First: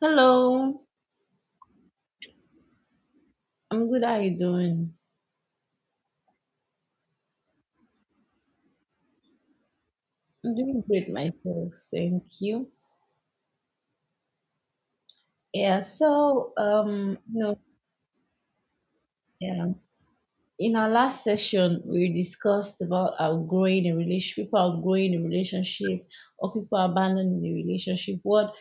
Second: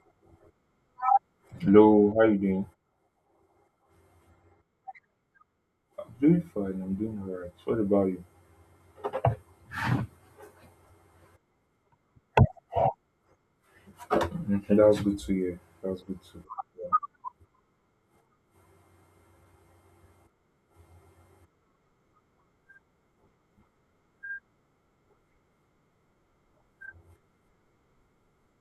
Hello, Hello, how you doing? I'm good. How you doing? I'm doing fine. I'm doing all right. What about you? I'm doing great myself, thank you. Mhm, that's good to hear. Yeah, That's good to hear. so yeah, in our last session we discussed about outgrowing a relationship, people outgrowing a relationship, or people abandoning the relationship. What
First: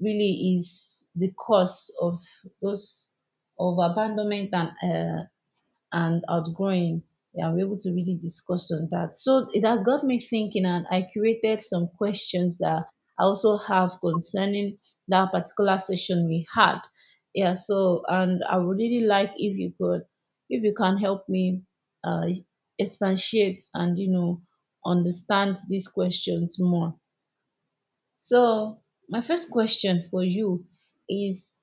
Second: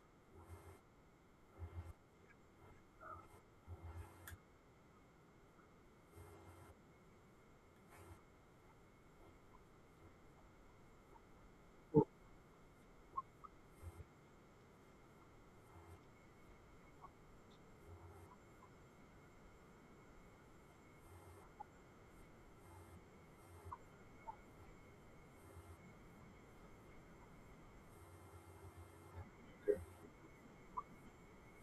really is the cause of those of abandonment and outgoing. Yeah, we're able to really discuss on that. So it has got me thinking, and I curated some questions that I also have concerning that particular session we had. Yeah, so and I would really like if you can help me uh, expatiate and understand these questions more. So my first question for you is:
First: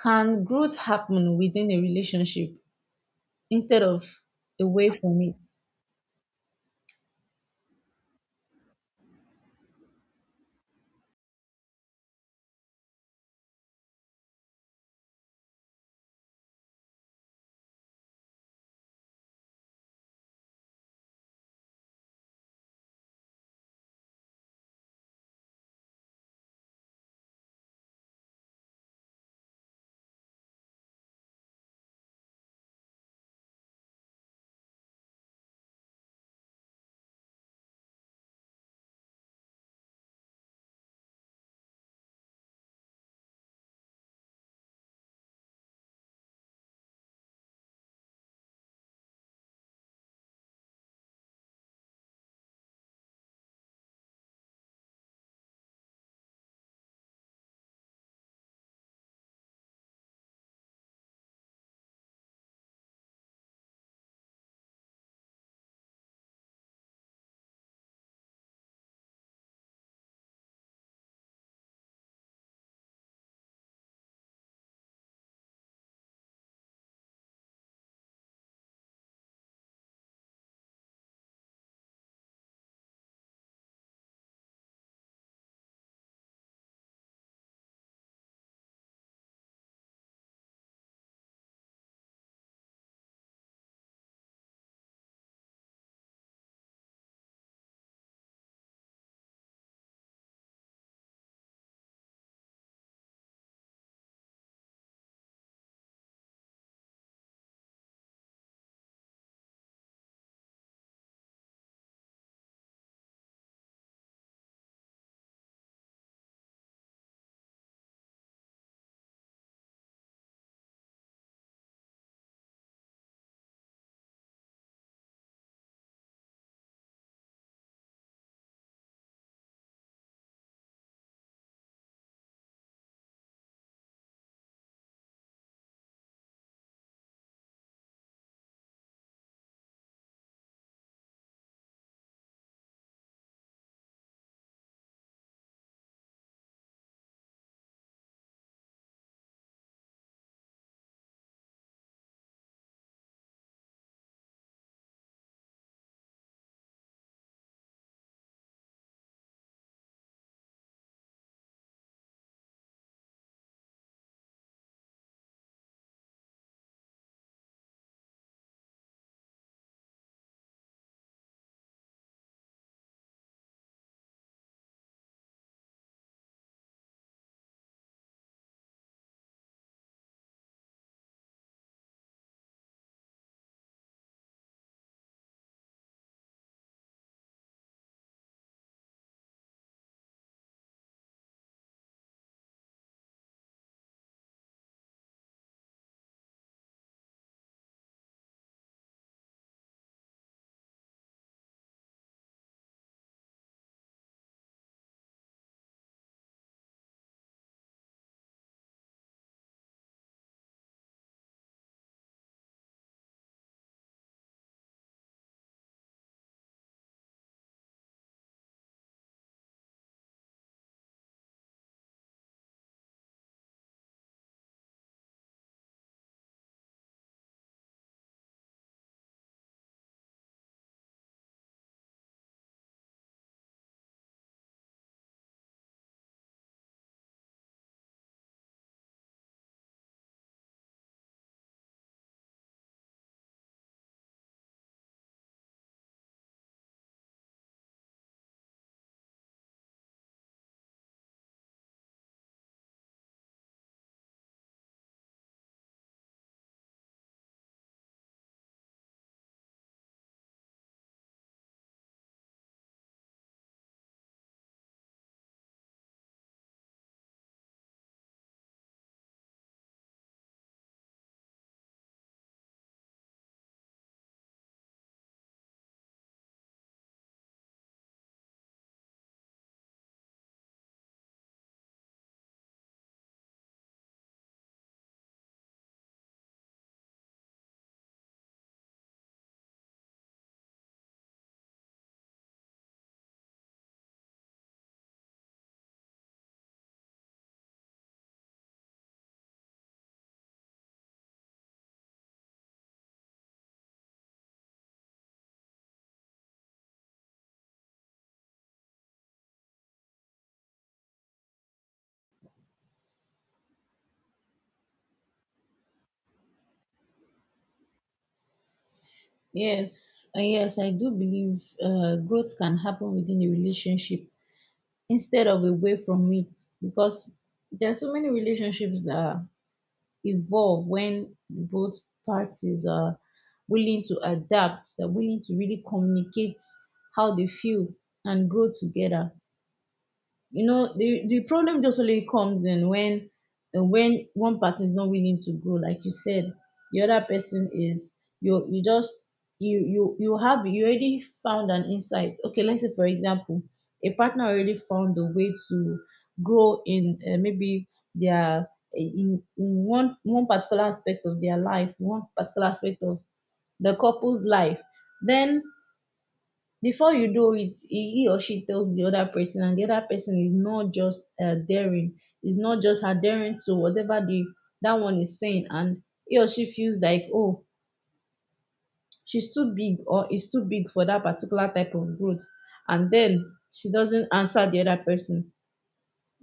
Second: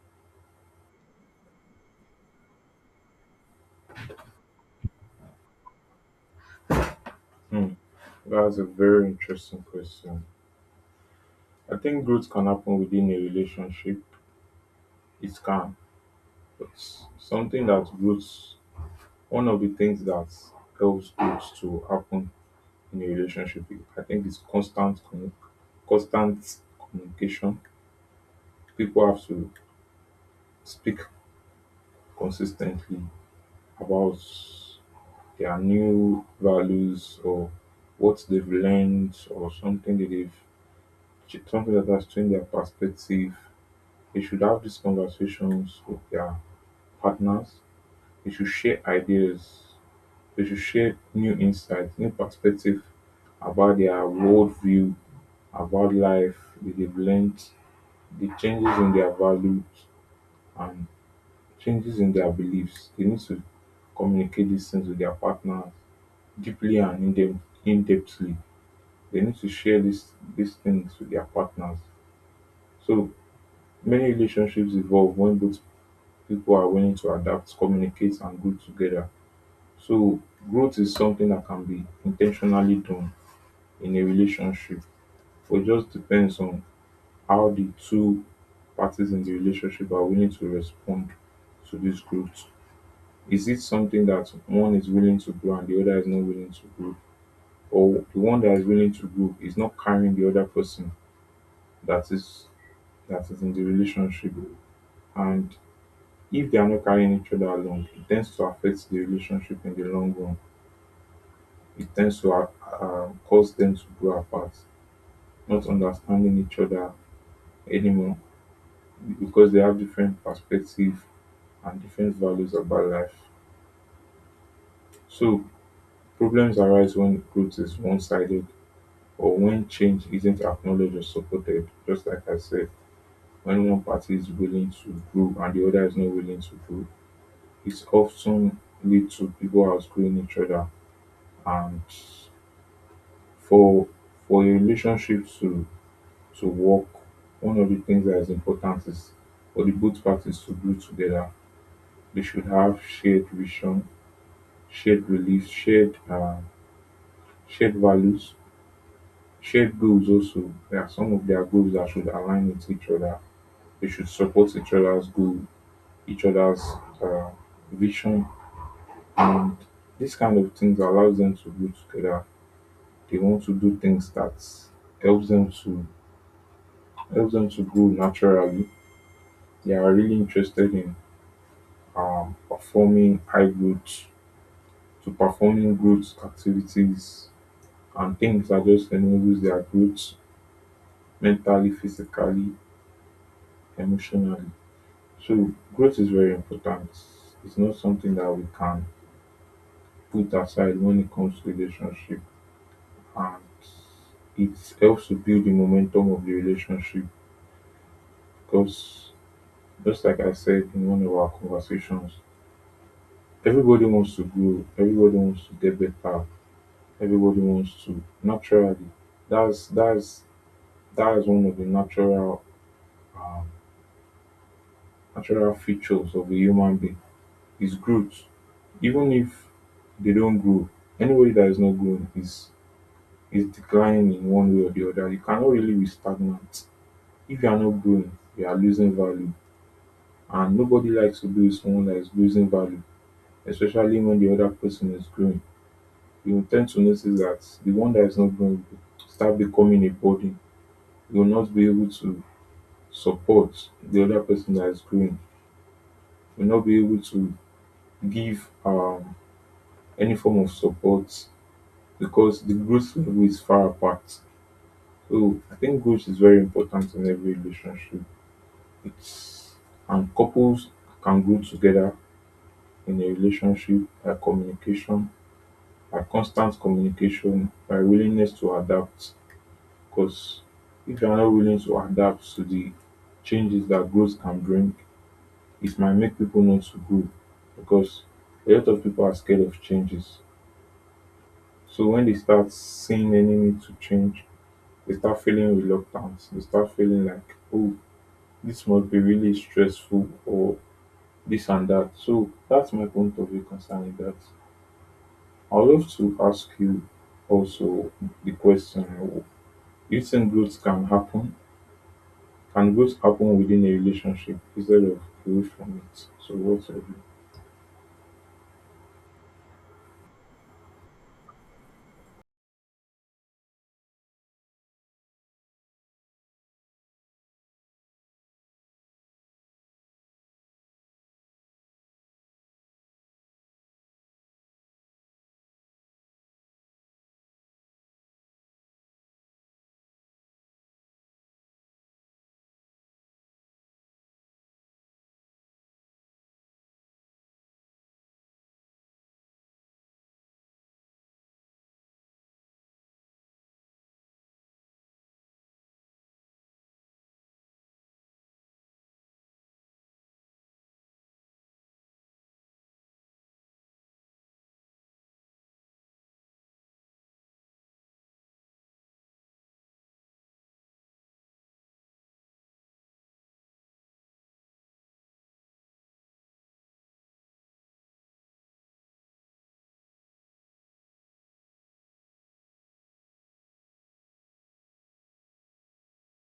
Can growth happen within a relationship instead of away from it? Hmm. That's a very interesting question. I think growth can happen within a relationship. It can, but something that growth, one of the things that helps growth to happen in a relationship, I think, is constant communication. People have to speak consistently about their new values or what they've learned or something that has changed their perspective. They should have these conversations with their partners. They should share ideas. They should share new insights, new perspective about their worldview, about life that they've learned, the changes in their values and changes in their beliefs. They need to communicate these things with their partners deeply and in depthly. They need to share these things with their partners. So many relationships evolve when both people are willing to adapt, communicate, and grow together. So growth is something that can be intentionally done in a relationship, but it just depends on how the two parties in the relationship are willing to respond to this growth. Is it something that one is willing to grow and the other is not willing to grow? Or the one that is willing to grow is not carrying the other person that is that is in the relationship. And if they are not carrying each other along, it tends to affect the relationship in the long run. It tends to cause them to grow apart, not understanding each other anymore because they have different perspectives and different values about life. So problems arise when growth is one-sided or when change isn't acknowledged or supported. Just like I said, when one party is willing to grow and the other is not willing to grow, it often leads to people outgrowing each other. And for for a relationship to work, one of the things that is important is for the both parties to grow together. They should have shared vision, shared beliefs, shared values, shared goals. Also, there are some of their goals that should align with each other. They should support each other's goal, each other's uh, vision, and these kind of things allows them to grow together. They want to do things that helps them to helps them to grow naturally. They are really interested in performing high growth to performing growth activities and things that just enables their growth mentally, physically, emotionally. So growth is very important. It's not something that we can put aside when it comes to relationship, and it helps to build the momentum of the relationship because just like I said in one of our conversations, everybody wants to grow, everybody wants to get better, everybody wants to naturally. That's that is one of the natural um, natural features of a human being is growth. Even if they don't grow, anybody that is not growing is declining in one way or the other. You cannot really be stagnant. If you are not growing, you are losing value. And nobody likes to be with someone that is losing value, especially when the other person is growing. You will tend to notice that the one that is not growing will start becoming a burden. You will not be able to support the other person that is growing. You will not be able to give any form of support because the growth level is far apart. So I think growth is very important in every relationship. It's and couples can grow together in a relationship by communication, by constant communication, by willingness to adapt. Because if you're not willing to adapt to the changes that growth can bring, it might make people not to grow because a lot of people are scared of changes. So when they start seeing any need to change, they start feeling reluctant. They start feeling like, oh, this must be really stressful or this and that. So that's my point of view concerning that. I'd love to ask you also the question, do you think growth can happen? Can growth happen within a relationship instead of away from it? So what's your view? Yes, and yes, I do believe growth can happen within a relationship instead of away from it, because there are so many relationships that evolve when both parties are willing to adapt, they're willing to really communicate how they feel and grow together. You know, the problem just only comes in when one party is not willing to grow, like you said. The other person is, you just, you already found an insight. Okay, let's say for example, a partner already found a way to grow in, maybe their, in one particular aspect of their life, one particular aspect of the couple's life. Then before you do it, he or she tells the other person, and the other person is not just adhering to whatever the that one is saying, and he or she feels like, oh, she's too big, or is too big, for that particular type of growth. And then she doesn't answer the other person.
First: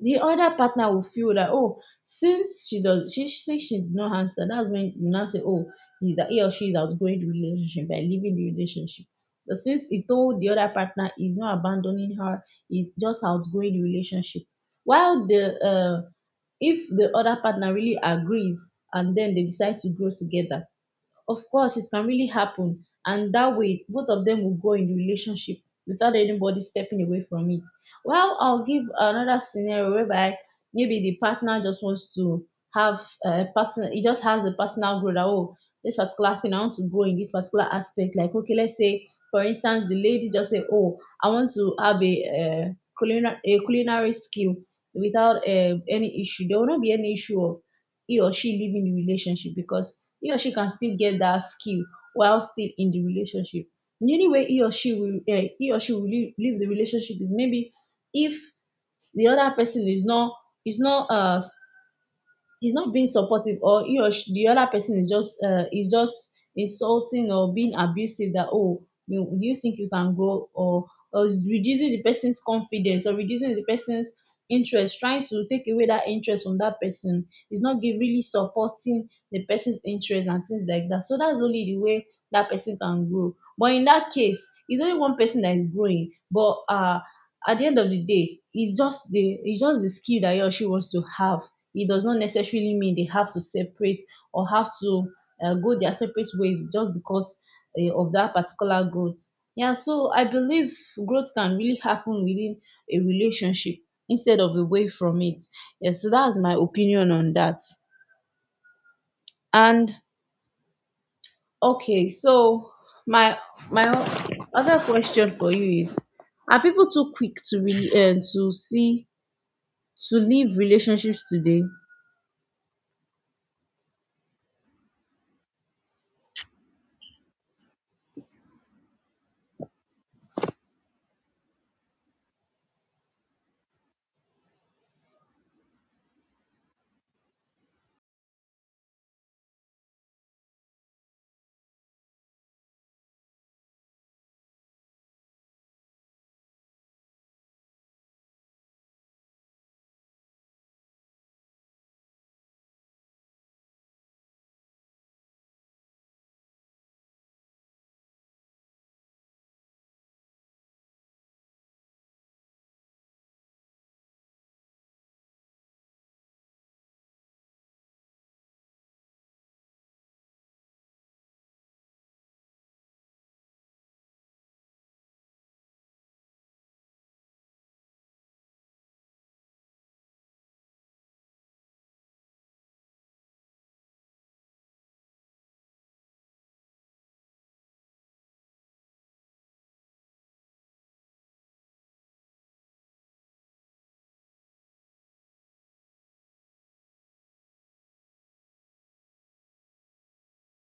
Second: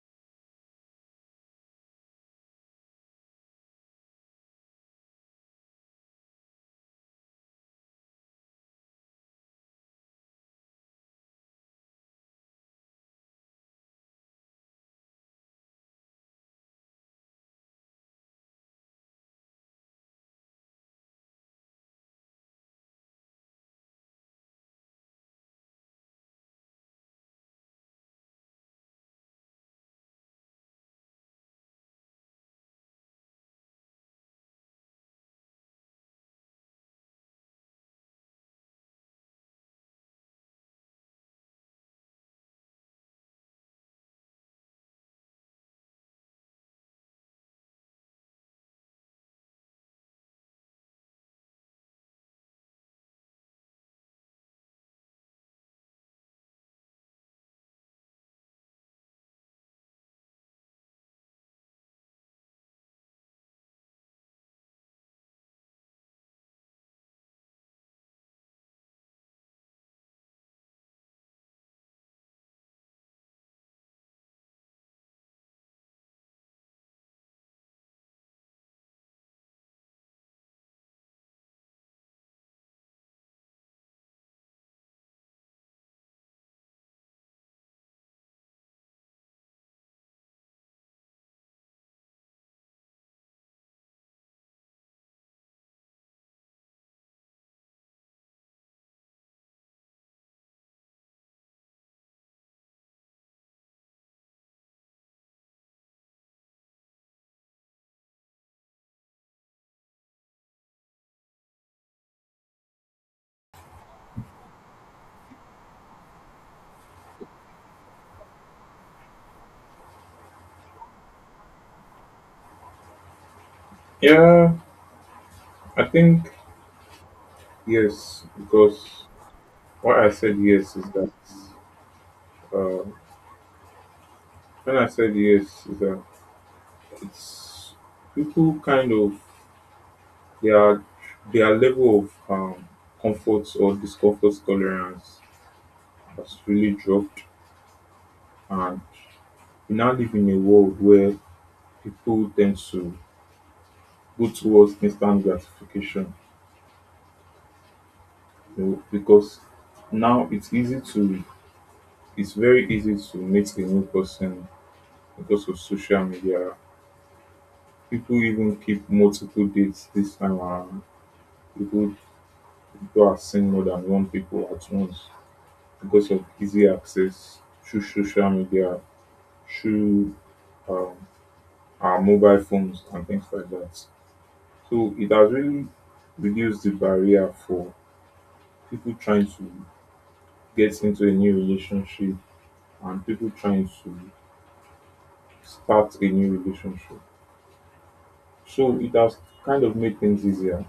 The other partner will feel that, oh, since she did not answer, that's when you now say, oh, he or she is outgrowing the relationship by leaving the relationship. But since he told the other partner, he's not abandoning her, he's just outgrowing the relationship. While the if the other partner really agrees, and then they decide to grow together, of course it can really happen, and that way both of them will grow in the relationship without anybody stepping away from it. Well, I'll give another scenario, whereby maybe the partner just wants to have a person, he just has a personal growth, that, oh, this particular thing I want to grow in, this particular aspect. Like, okay, let's say for instance the lady just say, oh, I want to have a culinary skill. Without any issue, there will not be any issue of he or she live in the relationship, because he or she can still get that skill while still in the relationship. The only way he or she will leave the relationship, is maybe if the other person is not, is not uh, he's not being supportive, or he or she, the other person is just, insulting or being abusive. That, oh, do you think you can grow? Or is reducing the person's confidence, or reducing the person's interest, trying to take away that interest from that person, is not really supporting the person's interest and things like that. So that's only the way that person can grow, but in that case it's only one person that is growing. But at the end of the day, it's just the, skill that he or she wants to have. It does not necessarily mean they have to separate, or have to, go their separate ways, just because of that particular growth. Yeah, so I believe growth can really happen within a relationship instead of away from it. Yeah, so that's my opinion on that. And okay, so my, other question for you is: Are people too quick to really, to leave relationships today? Yeah, I think yes, because why I said yes is that uh, when I said yes is that it's people kind of their their level of comfort or discomfort tolerance has really dropped, and we now live in a world where people tend to go towards instant gratification, you know, because now it's easy to it's very easy to meet a new person because of social media. People even keep multiple dates this time around. People people are seeing more than one people at once because of easy access through social media, through um, our mobile phones and things like that. So it has really reduced the barrier for people trying to get into a new relationship and people trying to start a new relationship. So it has kind of made things easier.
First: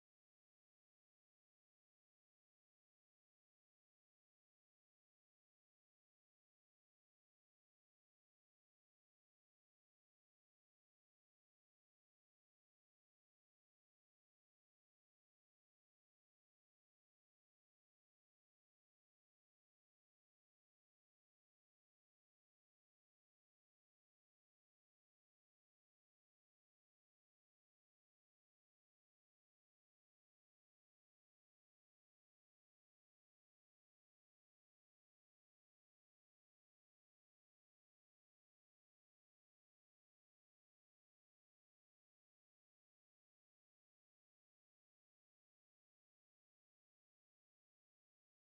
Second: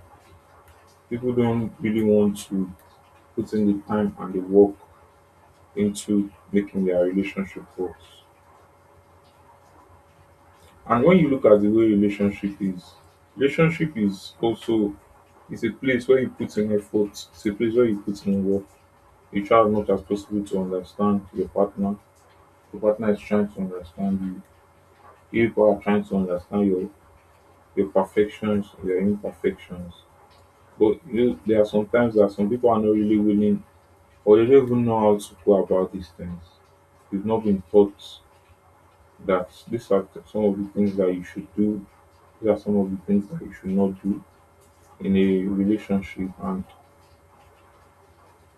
People don't really want to put in the time and the work into making their relationship work. And when you look at the way relationship is also it's a place where you put in effort, it's a place where you put in work. You try as much as possible to understand your partner. Your partner is trying to understand you. You people are trying to understand your perfections, your imperfections. But you know, there are some times that some people are not really willing or they don't even know how to go about these things. They've not been taught that these are the- some of the things that you should do, these are some of the things that you should not do in a relationship, and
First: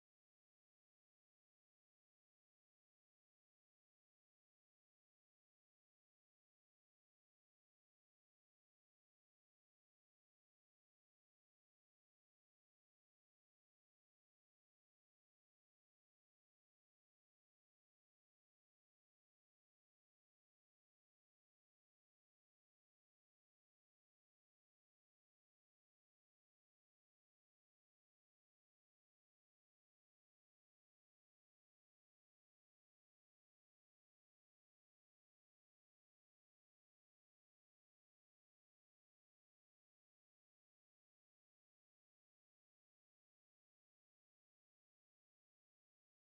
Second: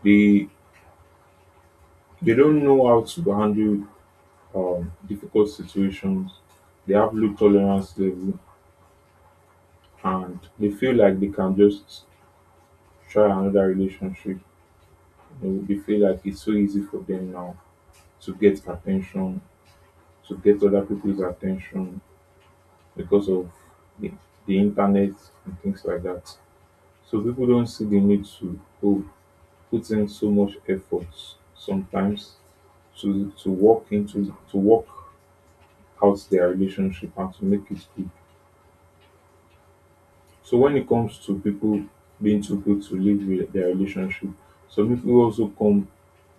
they they don't know how to handle difficult situations. They have low tolerance level and they feel like they can just try another relationship. You know, they feel like it's so easy for them now to get attention, to get other people's attention because of the, the internet and things like that. So people don't see the need to go put in so much effort sometimes to walk into to work out their relationship and to make it good. So when it comes to people being too good to live with their relationship, some people also come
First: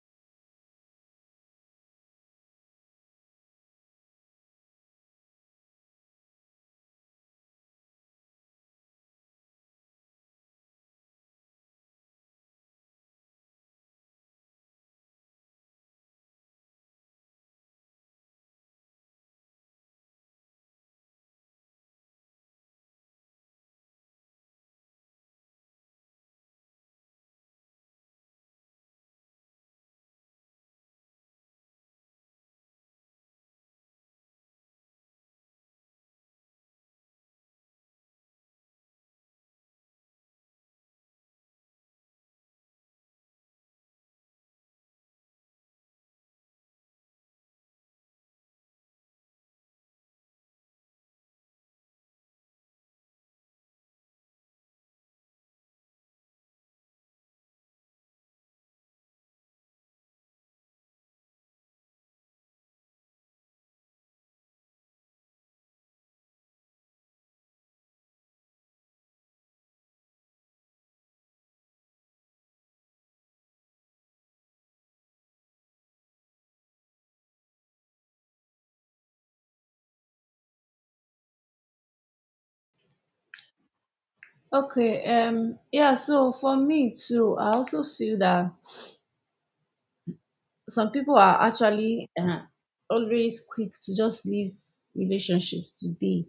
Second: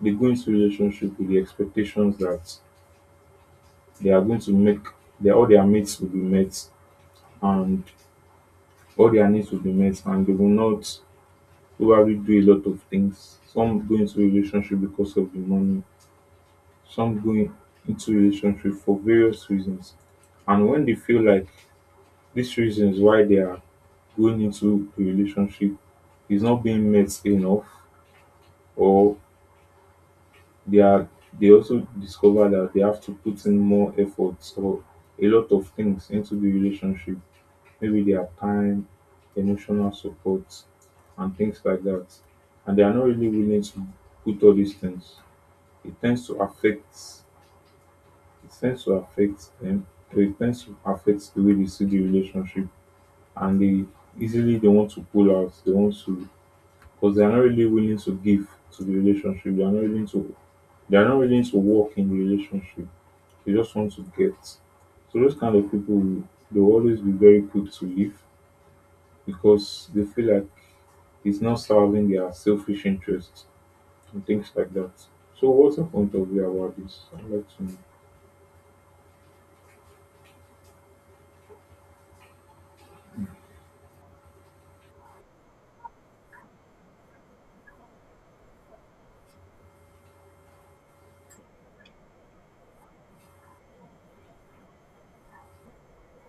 they go into relationship with the expectations that they are going to make their all their mates will be met and all their needs will be met and they will not probably do a lot of things. Some go into relationship because of the money, some go in- into relationship for various reasons. And when they feel like these reasons why they are going into a relationship is not being met enough, or they are they also discover that they have to put in more efforts or a lot of things into the relationship, maybe their time, emotional support, and things like that. And they are not really willing to put all these things. It tends to affect. It tends to affect them. So it tends to affect the way they see the relationship, and they easily they want to pull out. They want to because they are not really willing to give to the relationship. They are not willing to. They are not willing to work in the relationship. They just want to get. So those kind of people, will- they will always be very quick to leave because they feel like it's not serving their selfish interests and things like that. So, what's your point of view about this? I'd like to know. Okay, yeah, so for me too, I also feel that some people are actually, always quick to just leave relationships today,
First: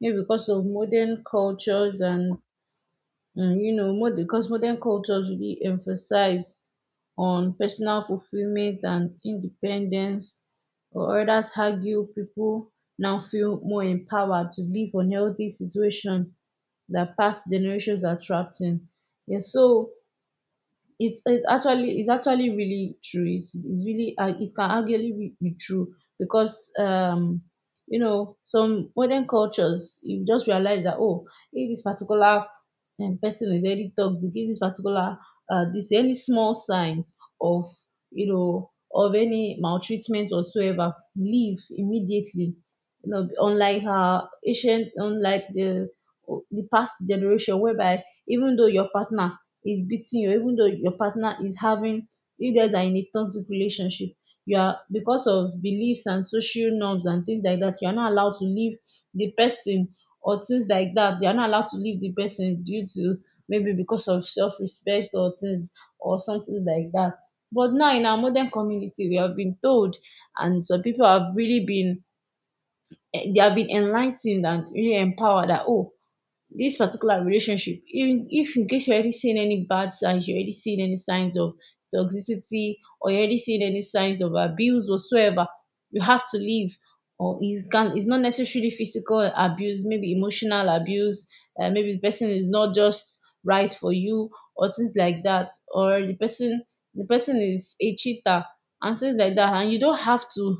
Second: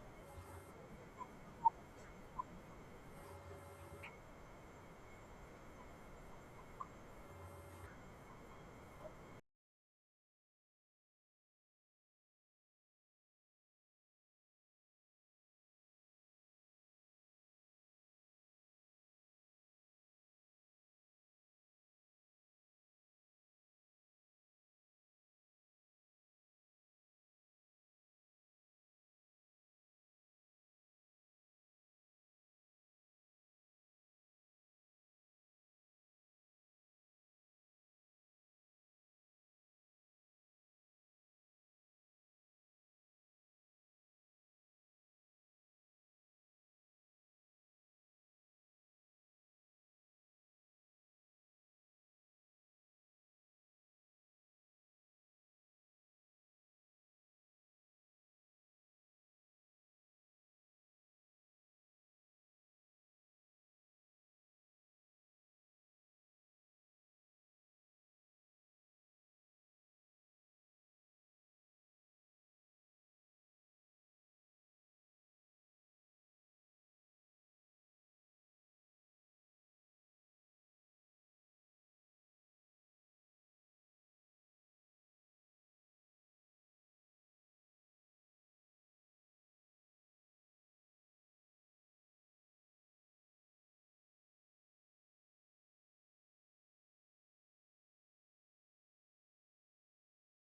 maybe because of modern cultures. And because modern cultures really emphasize on personal fulfillment and independence, or others argue people now feel more empowered to live unhealthy situation that past generations are trapped in. Yeah, so it's actually really true. It's really, it can actually be true. Because some modern cultures, you just realize that, oh, if this particular, person is very toxic, if this, any small signs of, of any maltreatment whatsoever, leave immediately. You know, unlike the past generation, whereby, even though your partner is beating you, even though your partner is having, you guys are in a toxic relationship, you are because of beliefs and social norms and things like that, you are not allowed to leave the person, or things like that, you are not allowed to leave the person due to, maybe because of self-respect, or something like that. But now in our modern community, we have been told, and some people have really been, they have been enlightened and really empowered that, oh, this particular relationship, if in case you're already seeing any bad signs, you're already seeing any signs of toxicity, or you're already seeing any signs of abuse whatsoever, you have to leave. Or it can, it's not necessarily physical abuse, maybe emotional abuse, maybe the person is not just right for you, or things like that, or the person, the person is a cheater and things like that, and you don't have to,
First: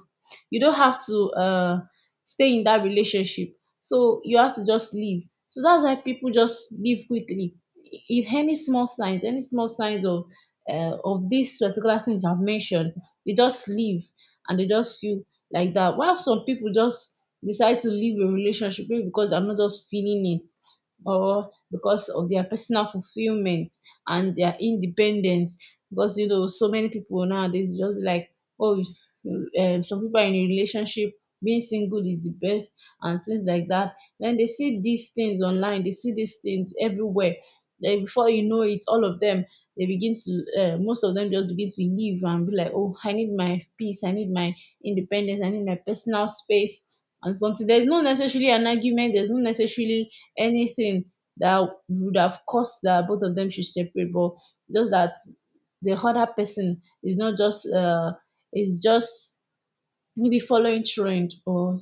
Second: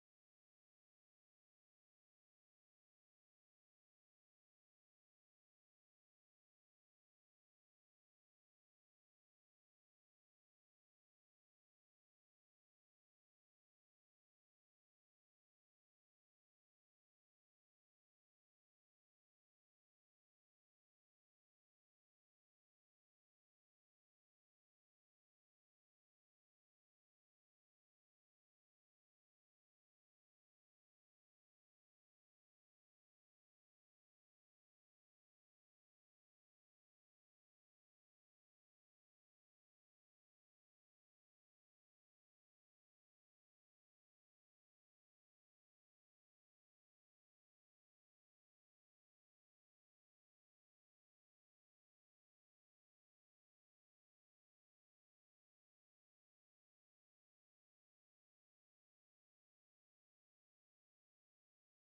you don't have to uh stay in that relationship. So you have to just leave. So that's why people just leave quickly. If any small signs, any small signs of, of these particular things I've mentioned, they just leave, and they just feel like that. While some people just decide to leave a relationship maybe because they're not just feeling it, or because of their personal fulfillment and their independence. Because you know, so many people nowadays just like, oh, some people are in a relationship, being single is the best and things like that. Then they see these things online, they see these things everywhere. Then before you know it, all of them, they begin to most of them just begin to leave and be like, oh, I need my peace, I need my independence, I need my personal space and something. There's no necessarily an argument, there's no necessarily anything that would have caused that both of them should separate, but just that the other person is not just, is just maybe following trend or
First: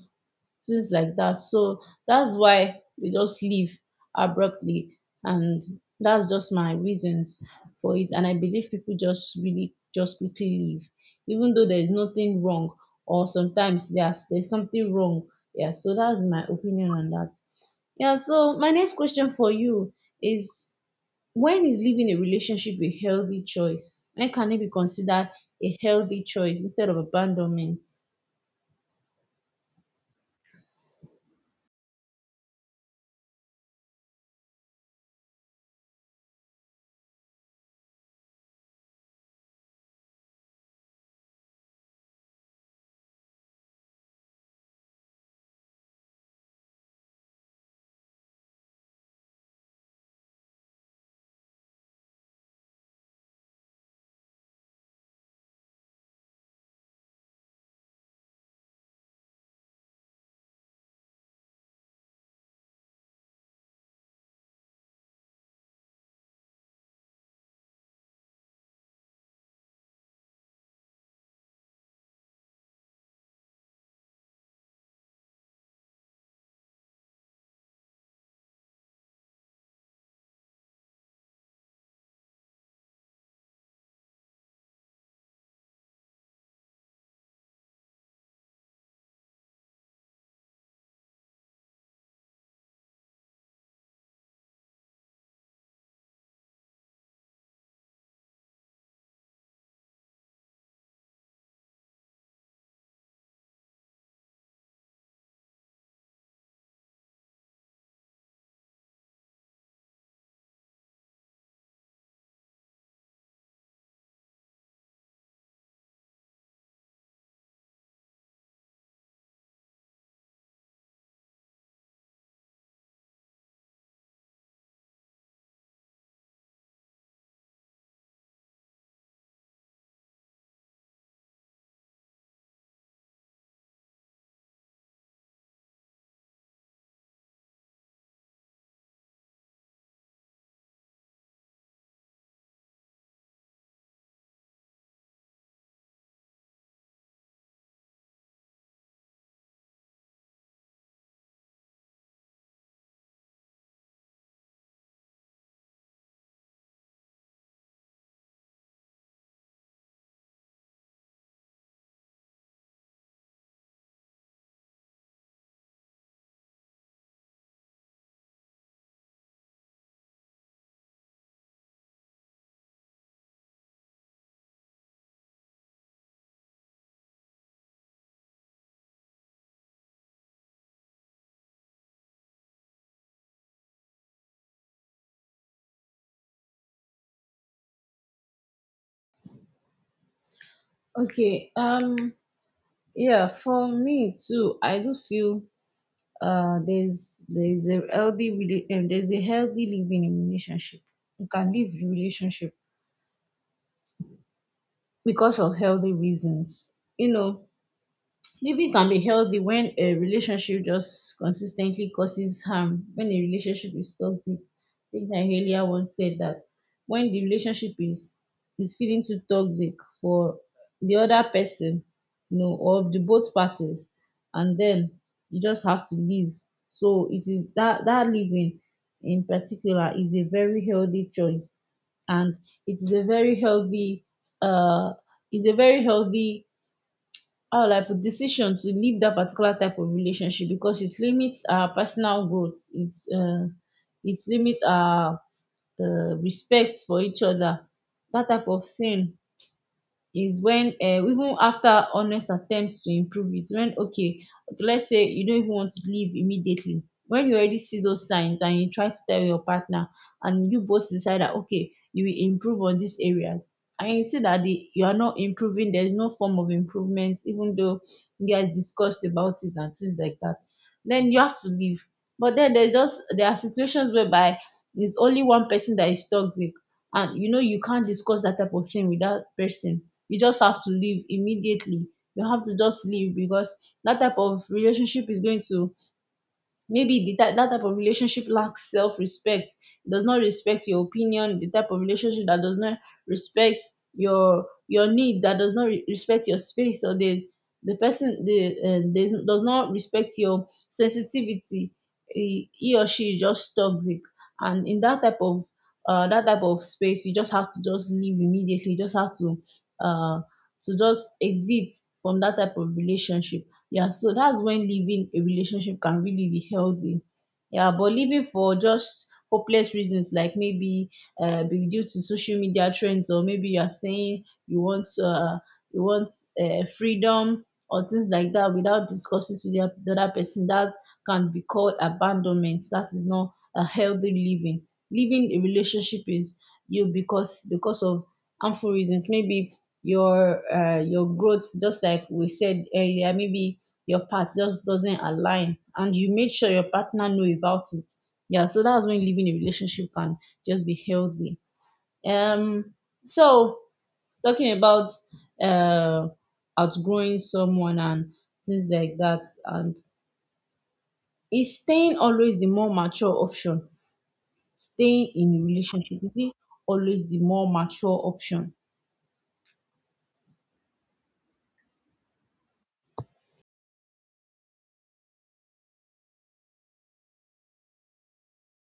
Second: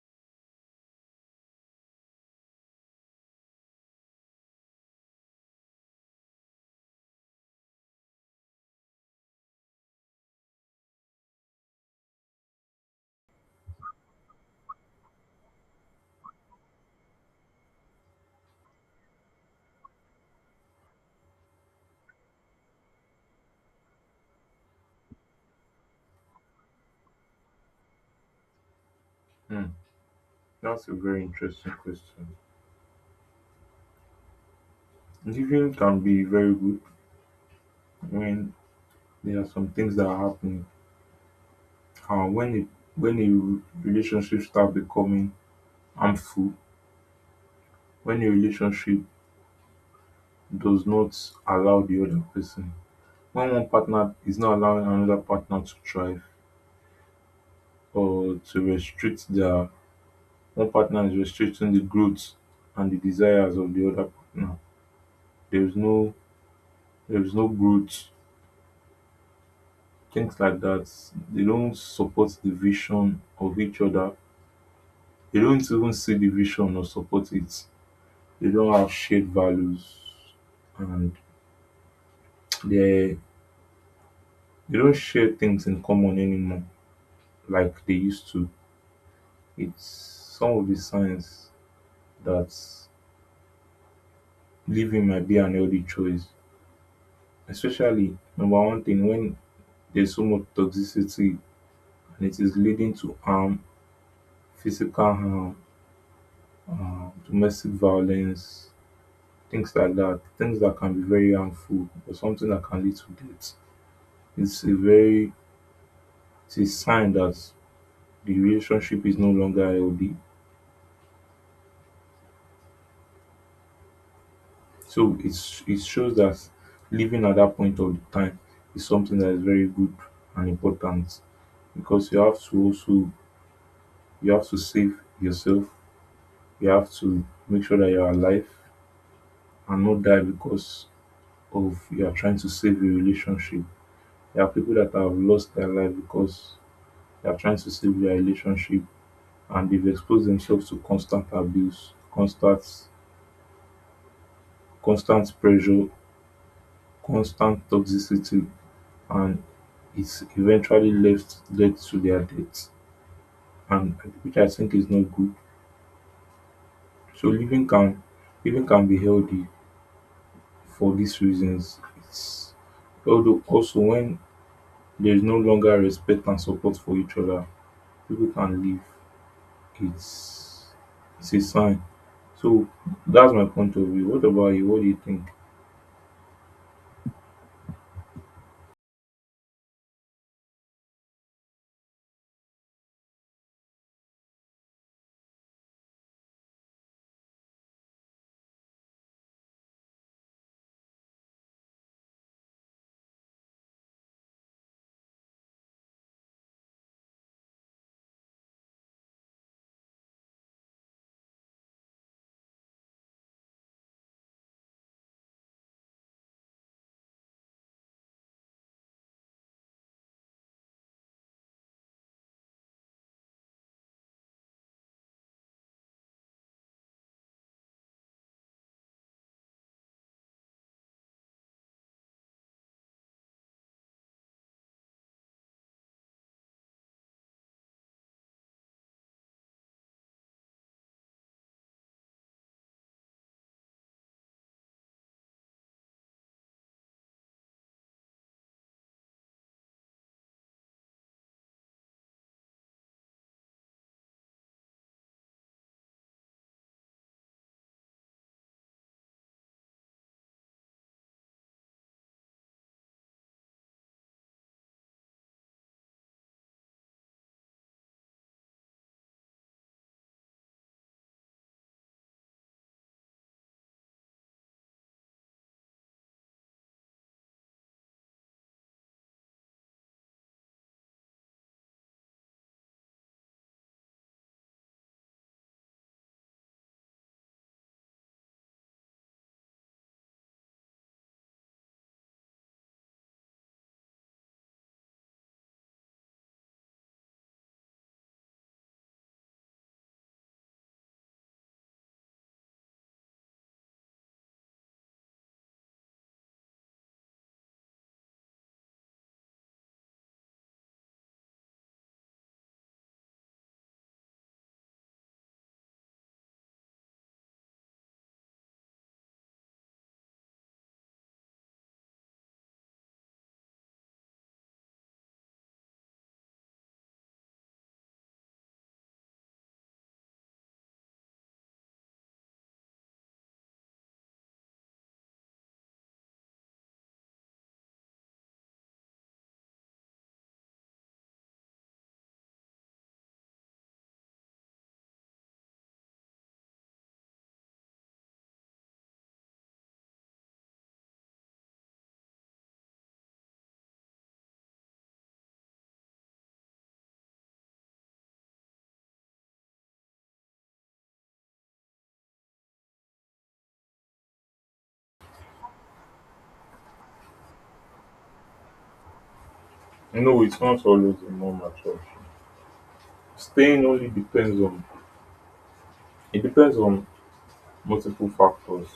things like that. So that's why we just leave abruptly, and that's just my reasons for it, and I believe people just really just quickly leave even though there is nothing wrong, or sometimes yes, there's something wrong. Yeah, so that's my opinion on that. Yeah, so my next question for you is: When is leaving a relationship a healthy choice? When can it be considered a healthy choice instead of abandonment? Hmm, that's a very interesting question. Giving can be very good when there are some things that are happening. When it when a relationship start becoming harmful, when a relationship does not allow the other person, when one partner is not allowing another partner to thrive or to restrict their one partner is restricting the growth and the desires of the other partner, there is no there is no growth. Things like that. They don't support the vision of each other. They don't even see the vision or support it. They don't have shared values, and they they don't share things in common anymore like they used to. It's some of the signs that leaving might be an healthy choice. Especially number one thing when there's so much toxicity and it is leading to harm, physical harm, domestic violence, things like that. Things that can be very harmful or something that can lead to death. It's a very it's a sign that the relationship is no longer healthy. So it's it shows that living at that point of the time is something that is very good and important because you have to also you have to save yourself. You have to make sure that you are alive and not die because of you are trying to save a relationship. There are people that have lost their life because they are trying to save their relationship and they've exposed themselves to constant abuse, constant pressure, constant toxicity, and it's eventually left led to their death. And which I think is not good. So living can be healthy for these reasons. It's although also when there is no longer respect and support for each other, people can live. It's it's a sign. So that's my point of view. What about you? What do you think? Okay, yeah, for me too, I do feel, there's, there's a healthy living in relationship. You can leave the relationship because of healthy reasons. You know, living can be healthy when a relationship just consistently causes harm, when a relationship is toxic. I think I earlier once said that when the relationship is, feeling too toxic for the other person, you know, or the both parties, and then you just have to leave. So it is that, that living in particular is a very healthy choice, and it is a very healthy, uh is a very healthy how like a decision to leave that particular type of relationship, because it limits our personal growth. It's, it limits our, respect for each other. That type of thing is when even after honest attempts to improve it, when, okay, let's say you don't even want to leave immediately when you already see those signs and you try to tell your partner, and you both decide that okay, you will improve on these areas, and you see that the you are not improving, there is no form of improvement, even though you guys discussed about it and things like that, then you have to leave. But then there are situations whereby it's only one person that is toxic, and you know you can't discuss that type of thing with that person, you just have to leave immediately. You have to just leave because that type of relationship is going to, maybe that type of relationship lacks self-respect. It does not respect your opinion, the type of relationship that does not respect your need, that does not respect your space, or the person, the, they does not respect your sensitivity. He he, or she is just toxic, and in that type of, that type of space, you just have to just leave immediately. You just have to, uh to just exit from that type of relationship. Yeah, so that's when leaving a relationship can really be healthy. Yeah, but leaving for just hopeless reasons, like maybe be due to social media trends, or maybe you are saying you want freedom or things like that without discussing to the other person, that can be called abandonment. That is not a healthy living. Leaving a relationship is you because of harmful reasons. Maybe your growth, just like we said earlier, maybe your path just doesn't align and you made sure your partner know about it. Yeah, so that's when living a relationship can just be healthy. um so talking about uh outgrowing someone and things like that, and is staying always the more mature option? Staying in a relationship, is it always the more mature option? No, it's not always a more mature. Staying only depends on It depends on multiple factors.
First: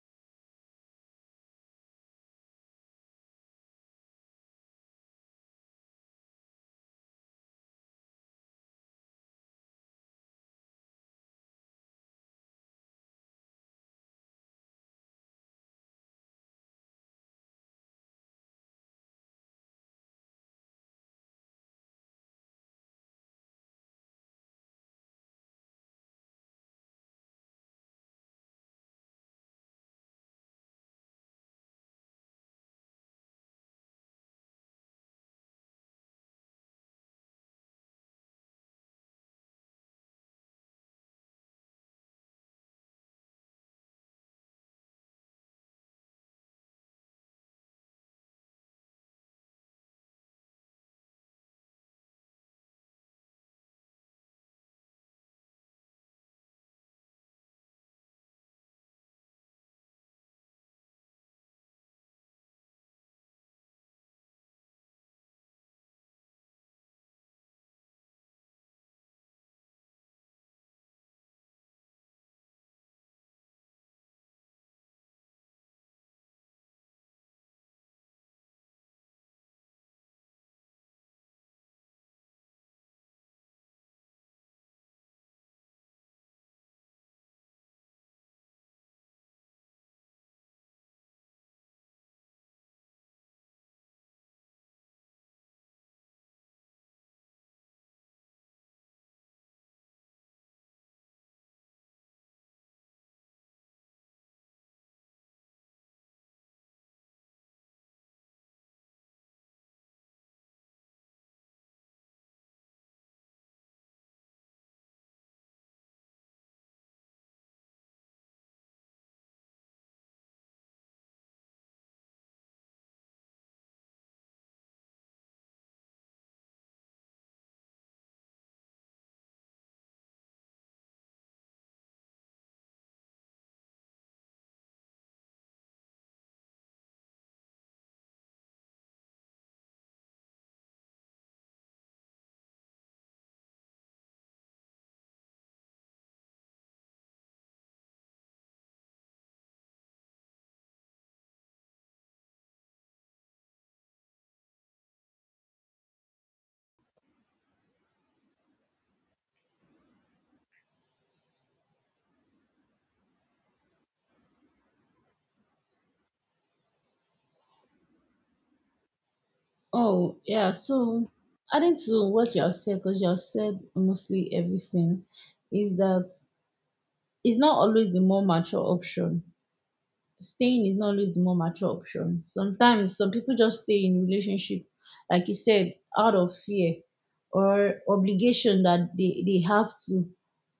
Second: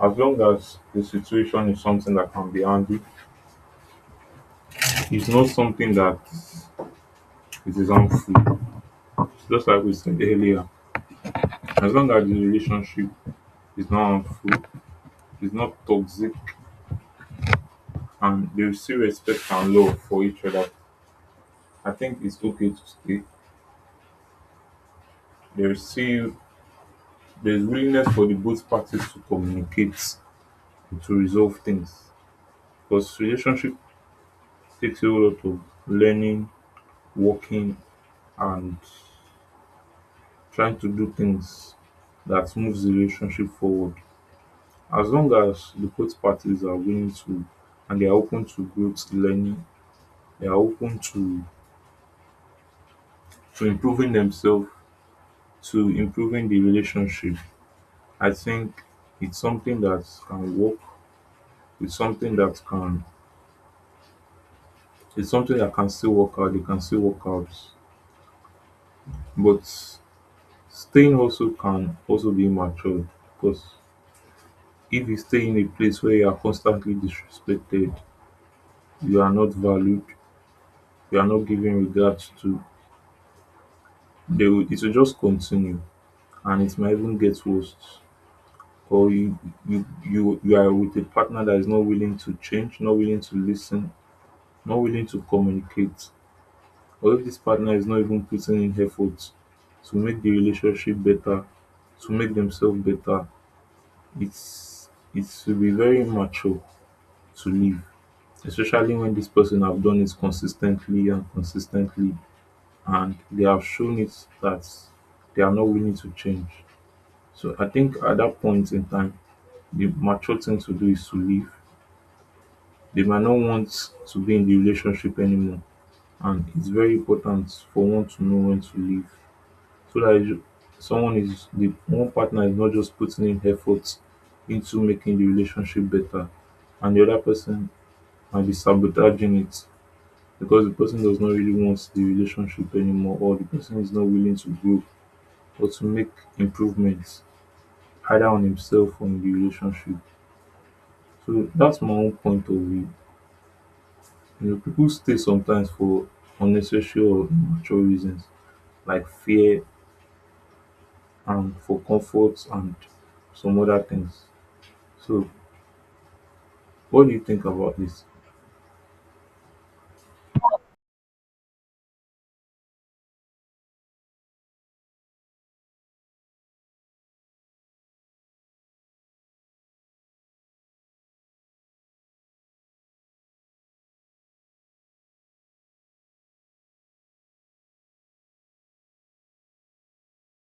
As long as the situation is something that can be handled, it's not something that it is harmful. Just like we said earlier, as long as the relationship is not harmful, it's not toxic, and there is still respect and love for each other, I think it's okay to stay. There is still there is willingness for the both parties to communicate to resolve things because relationship takes a lot of learning, working, and trying to do things that moves the relationship forward. As long as the both parties are willing to and they are open to growth, learning, they are open to improving themselves, to improving the relationship. I think it's something that can work. It's something that can It's something that can still work out, But staying also can also be immature because if you stay in a place where you are constantly disrespected, you are not valued, you are not given regard to, it will just continue and it might even get worse. Or you, you are with a partner that is not willing to change, not willing to listen, not willing to communicate. Or if this partner is not even putting in effort to make the relationship better, to make themselves better, its it will be very immature to leave, especially when this person have done it consistently, and they have shown it that they are not willing to change. So I think at that point in time the mature thing to do is to leave. They might not want to be in the relationship anymore and it's very important for one to know when to leave, so that someone is the one partner is not just putting in effort into making the relationship better and the other person might be sabotaging it, because the person does not really want the relationship anymore or the person is not willing to grow or to make improvements either on himself or in the relationship. So that's my own point of view. You know, people stay sometimes for unnecessary or immature reasons, like fear and for comfort and some other things. So, what do you think about this? Oh yeah, so adding to what you have said, because you have said mostly everything, is that it's not always the more mature option. Staying is not always the more mature option. Sometimes some people just stay in relationship, like you said, out of fear or obligation that they have to,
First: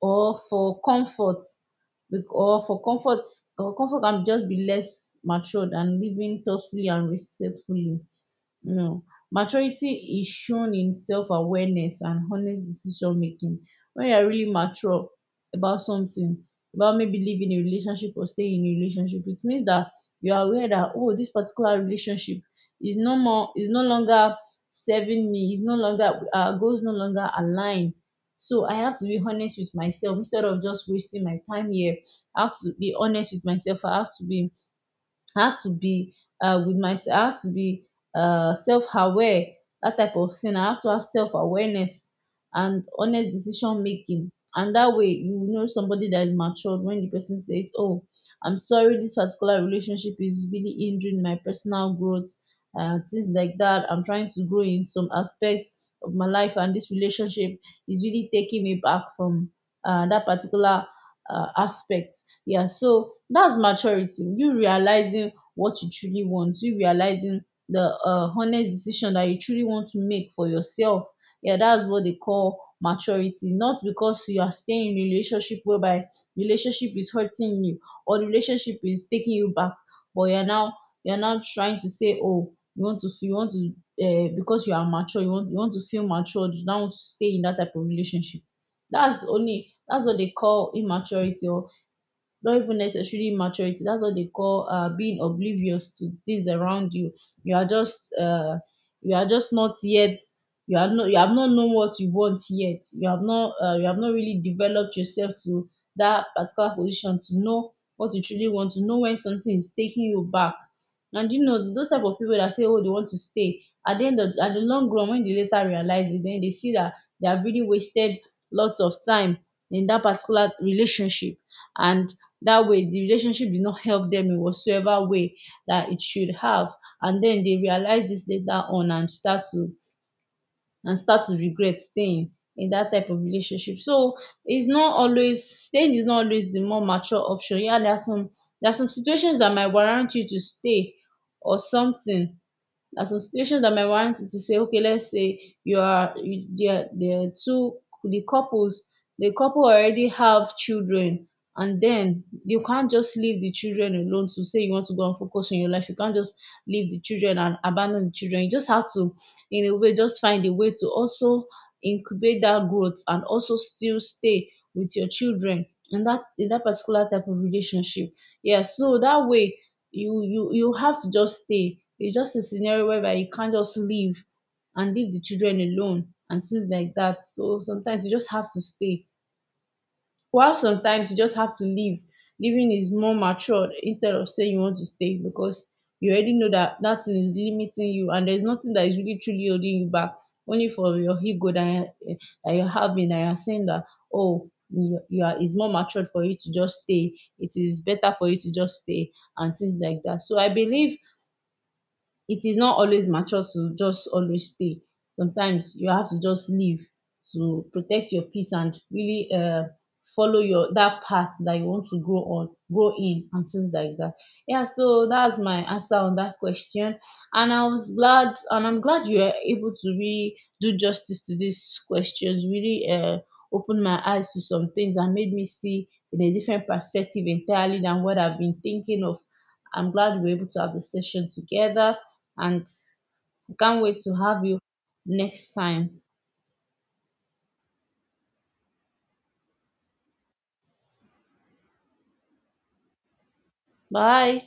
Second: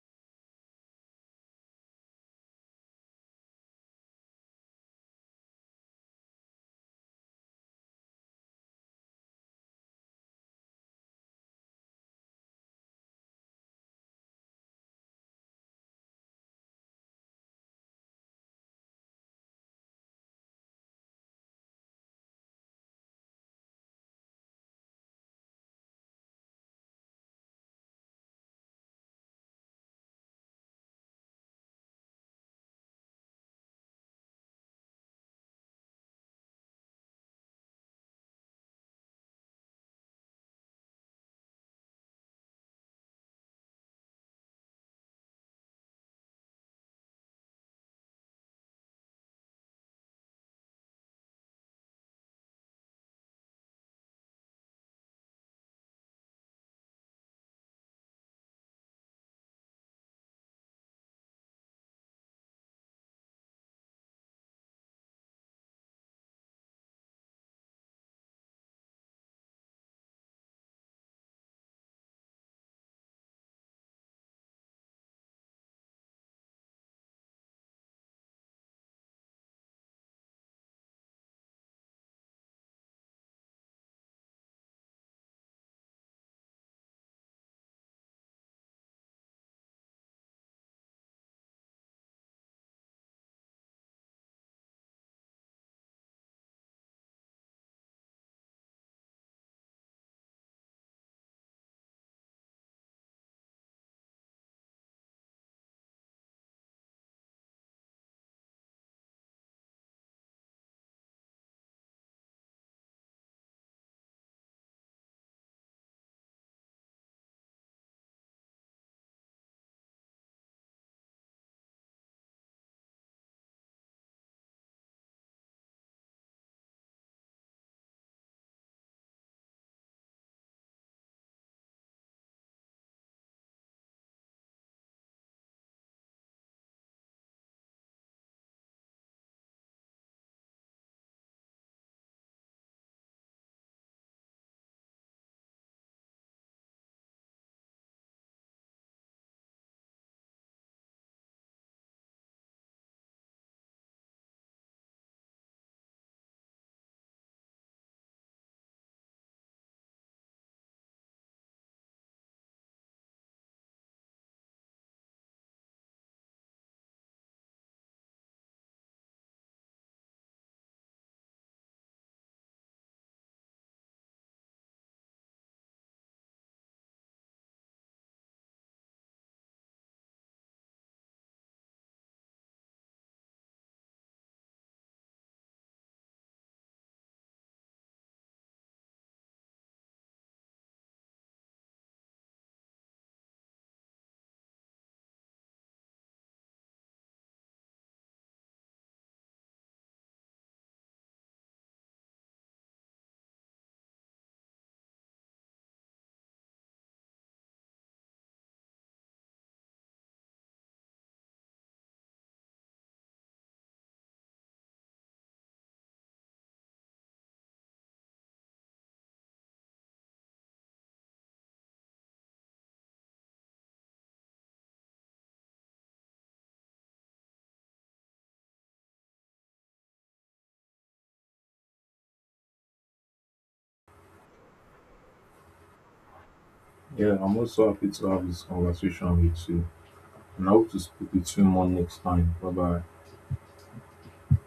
or for comfort, or for comfort. Or comfort can just be less mature than living thoughtfully and respectfully, you know. Maturity is shown in self-awareness and honest decision making. When you are really mature about something, about maybe leaving a relationship or staying in a relationship, it means that you are aware that, oh, this particular relationship is no more, is no longer serving me, is no longer, our goals no longer align. So I have to be honest with myself instead of just wasting my time here. I have to be honest with myself, I have to be, I have to be with myself. I have to be self-aware. That type of thing. I have to have self-awareness and honest decision making. And that way, you will know somebody that is matured when the person says, "Oh, I'm sorry, this particular relationship is really hindering my personal growth." Things like that. I'm trying to grow in some aspects of my life, and this relationship is really taking me back from that particular aspect. Yeah, so that's maturity, you realizing what you truly want, you realizing the honest decision that you truly want to make for yourself. Yeah, that's what they call maturity. Not because you are staying in relationship whereby relationship is hurting you or the relationship is taking you back, but you're now, you're now trying to say, oh, you want to feel, you want to because you are mature, you want, you want to feel matured, you don't want to stay in that type of relationship. That's only, that's what they call immaturity, or not even necessarily maturity. That's what they call being oblivious to things around you. You are just you are just not yet, you have not known what you want yet. You have not you have not really developed yourself to that particular position to know what you truly want, to know when something is taking you back. And you know those type of people that say, oh, they want to stay, at the end of, at the long run, when they later realize it, then they see that they have really wasted lots of time in that particular relationship, and that way the relationship did not help them in whatsoever way that it should have. And then they realize this later on and start to, and start to regret staying in that type of relationship. So it's not always, staying is not always the more mature option. Yeah, there are some, there are some situations that might warrant you to stay, or something, na, some situation that might warrant it to say, okay, let's say you are, you, there are two, the couples, the couple already have children, and then you can't just leave the children alone to say you want to go and focus on your life. You can't just leave the children and abandon the children. You just have to, in a way, just find a way to also incubate that growth and also still stay with your children in that particular type of relationship. Yeah, so that way you you have to just stay. It's just a scenario whereby you can't just leave and leave the children alone and things like that. So sometimes you just have to stay while sometimes you just have to leave. Leaving is more matured instead of saying you want to stay because you already know that that thing is limiting you, and there's nothing that is really truly holding you back only for your ego that, that you're having, and you're saying that, oh, you are, it's more matured for you to just stay, it is better for you to just stay and things like that. So I believe it is not always mature to just always stay. Sometimes you have to just leave to protect your peace and really follow your, that path that you want to grow on, grow in, and things like that. Yeah, so that's my answer on that question. And I was glad, and I'm glad you were able to really do justice to these questions, really opened my eyes to some things and made me see in a different perspective entirely than what I've been thinking of. I'm glad we were able to have the session together, and can't wait to have you next time. Yeah, I'm also happy to have this conversation with you. And I hope to speak with you more next time. Bye bye. Bye.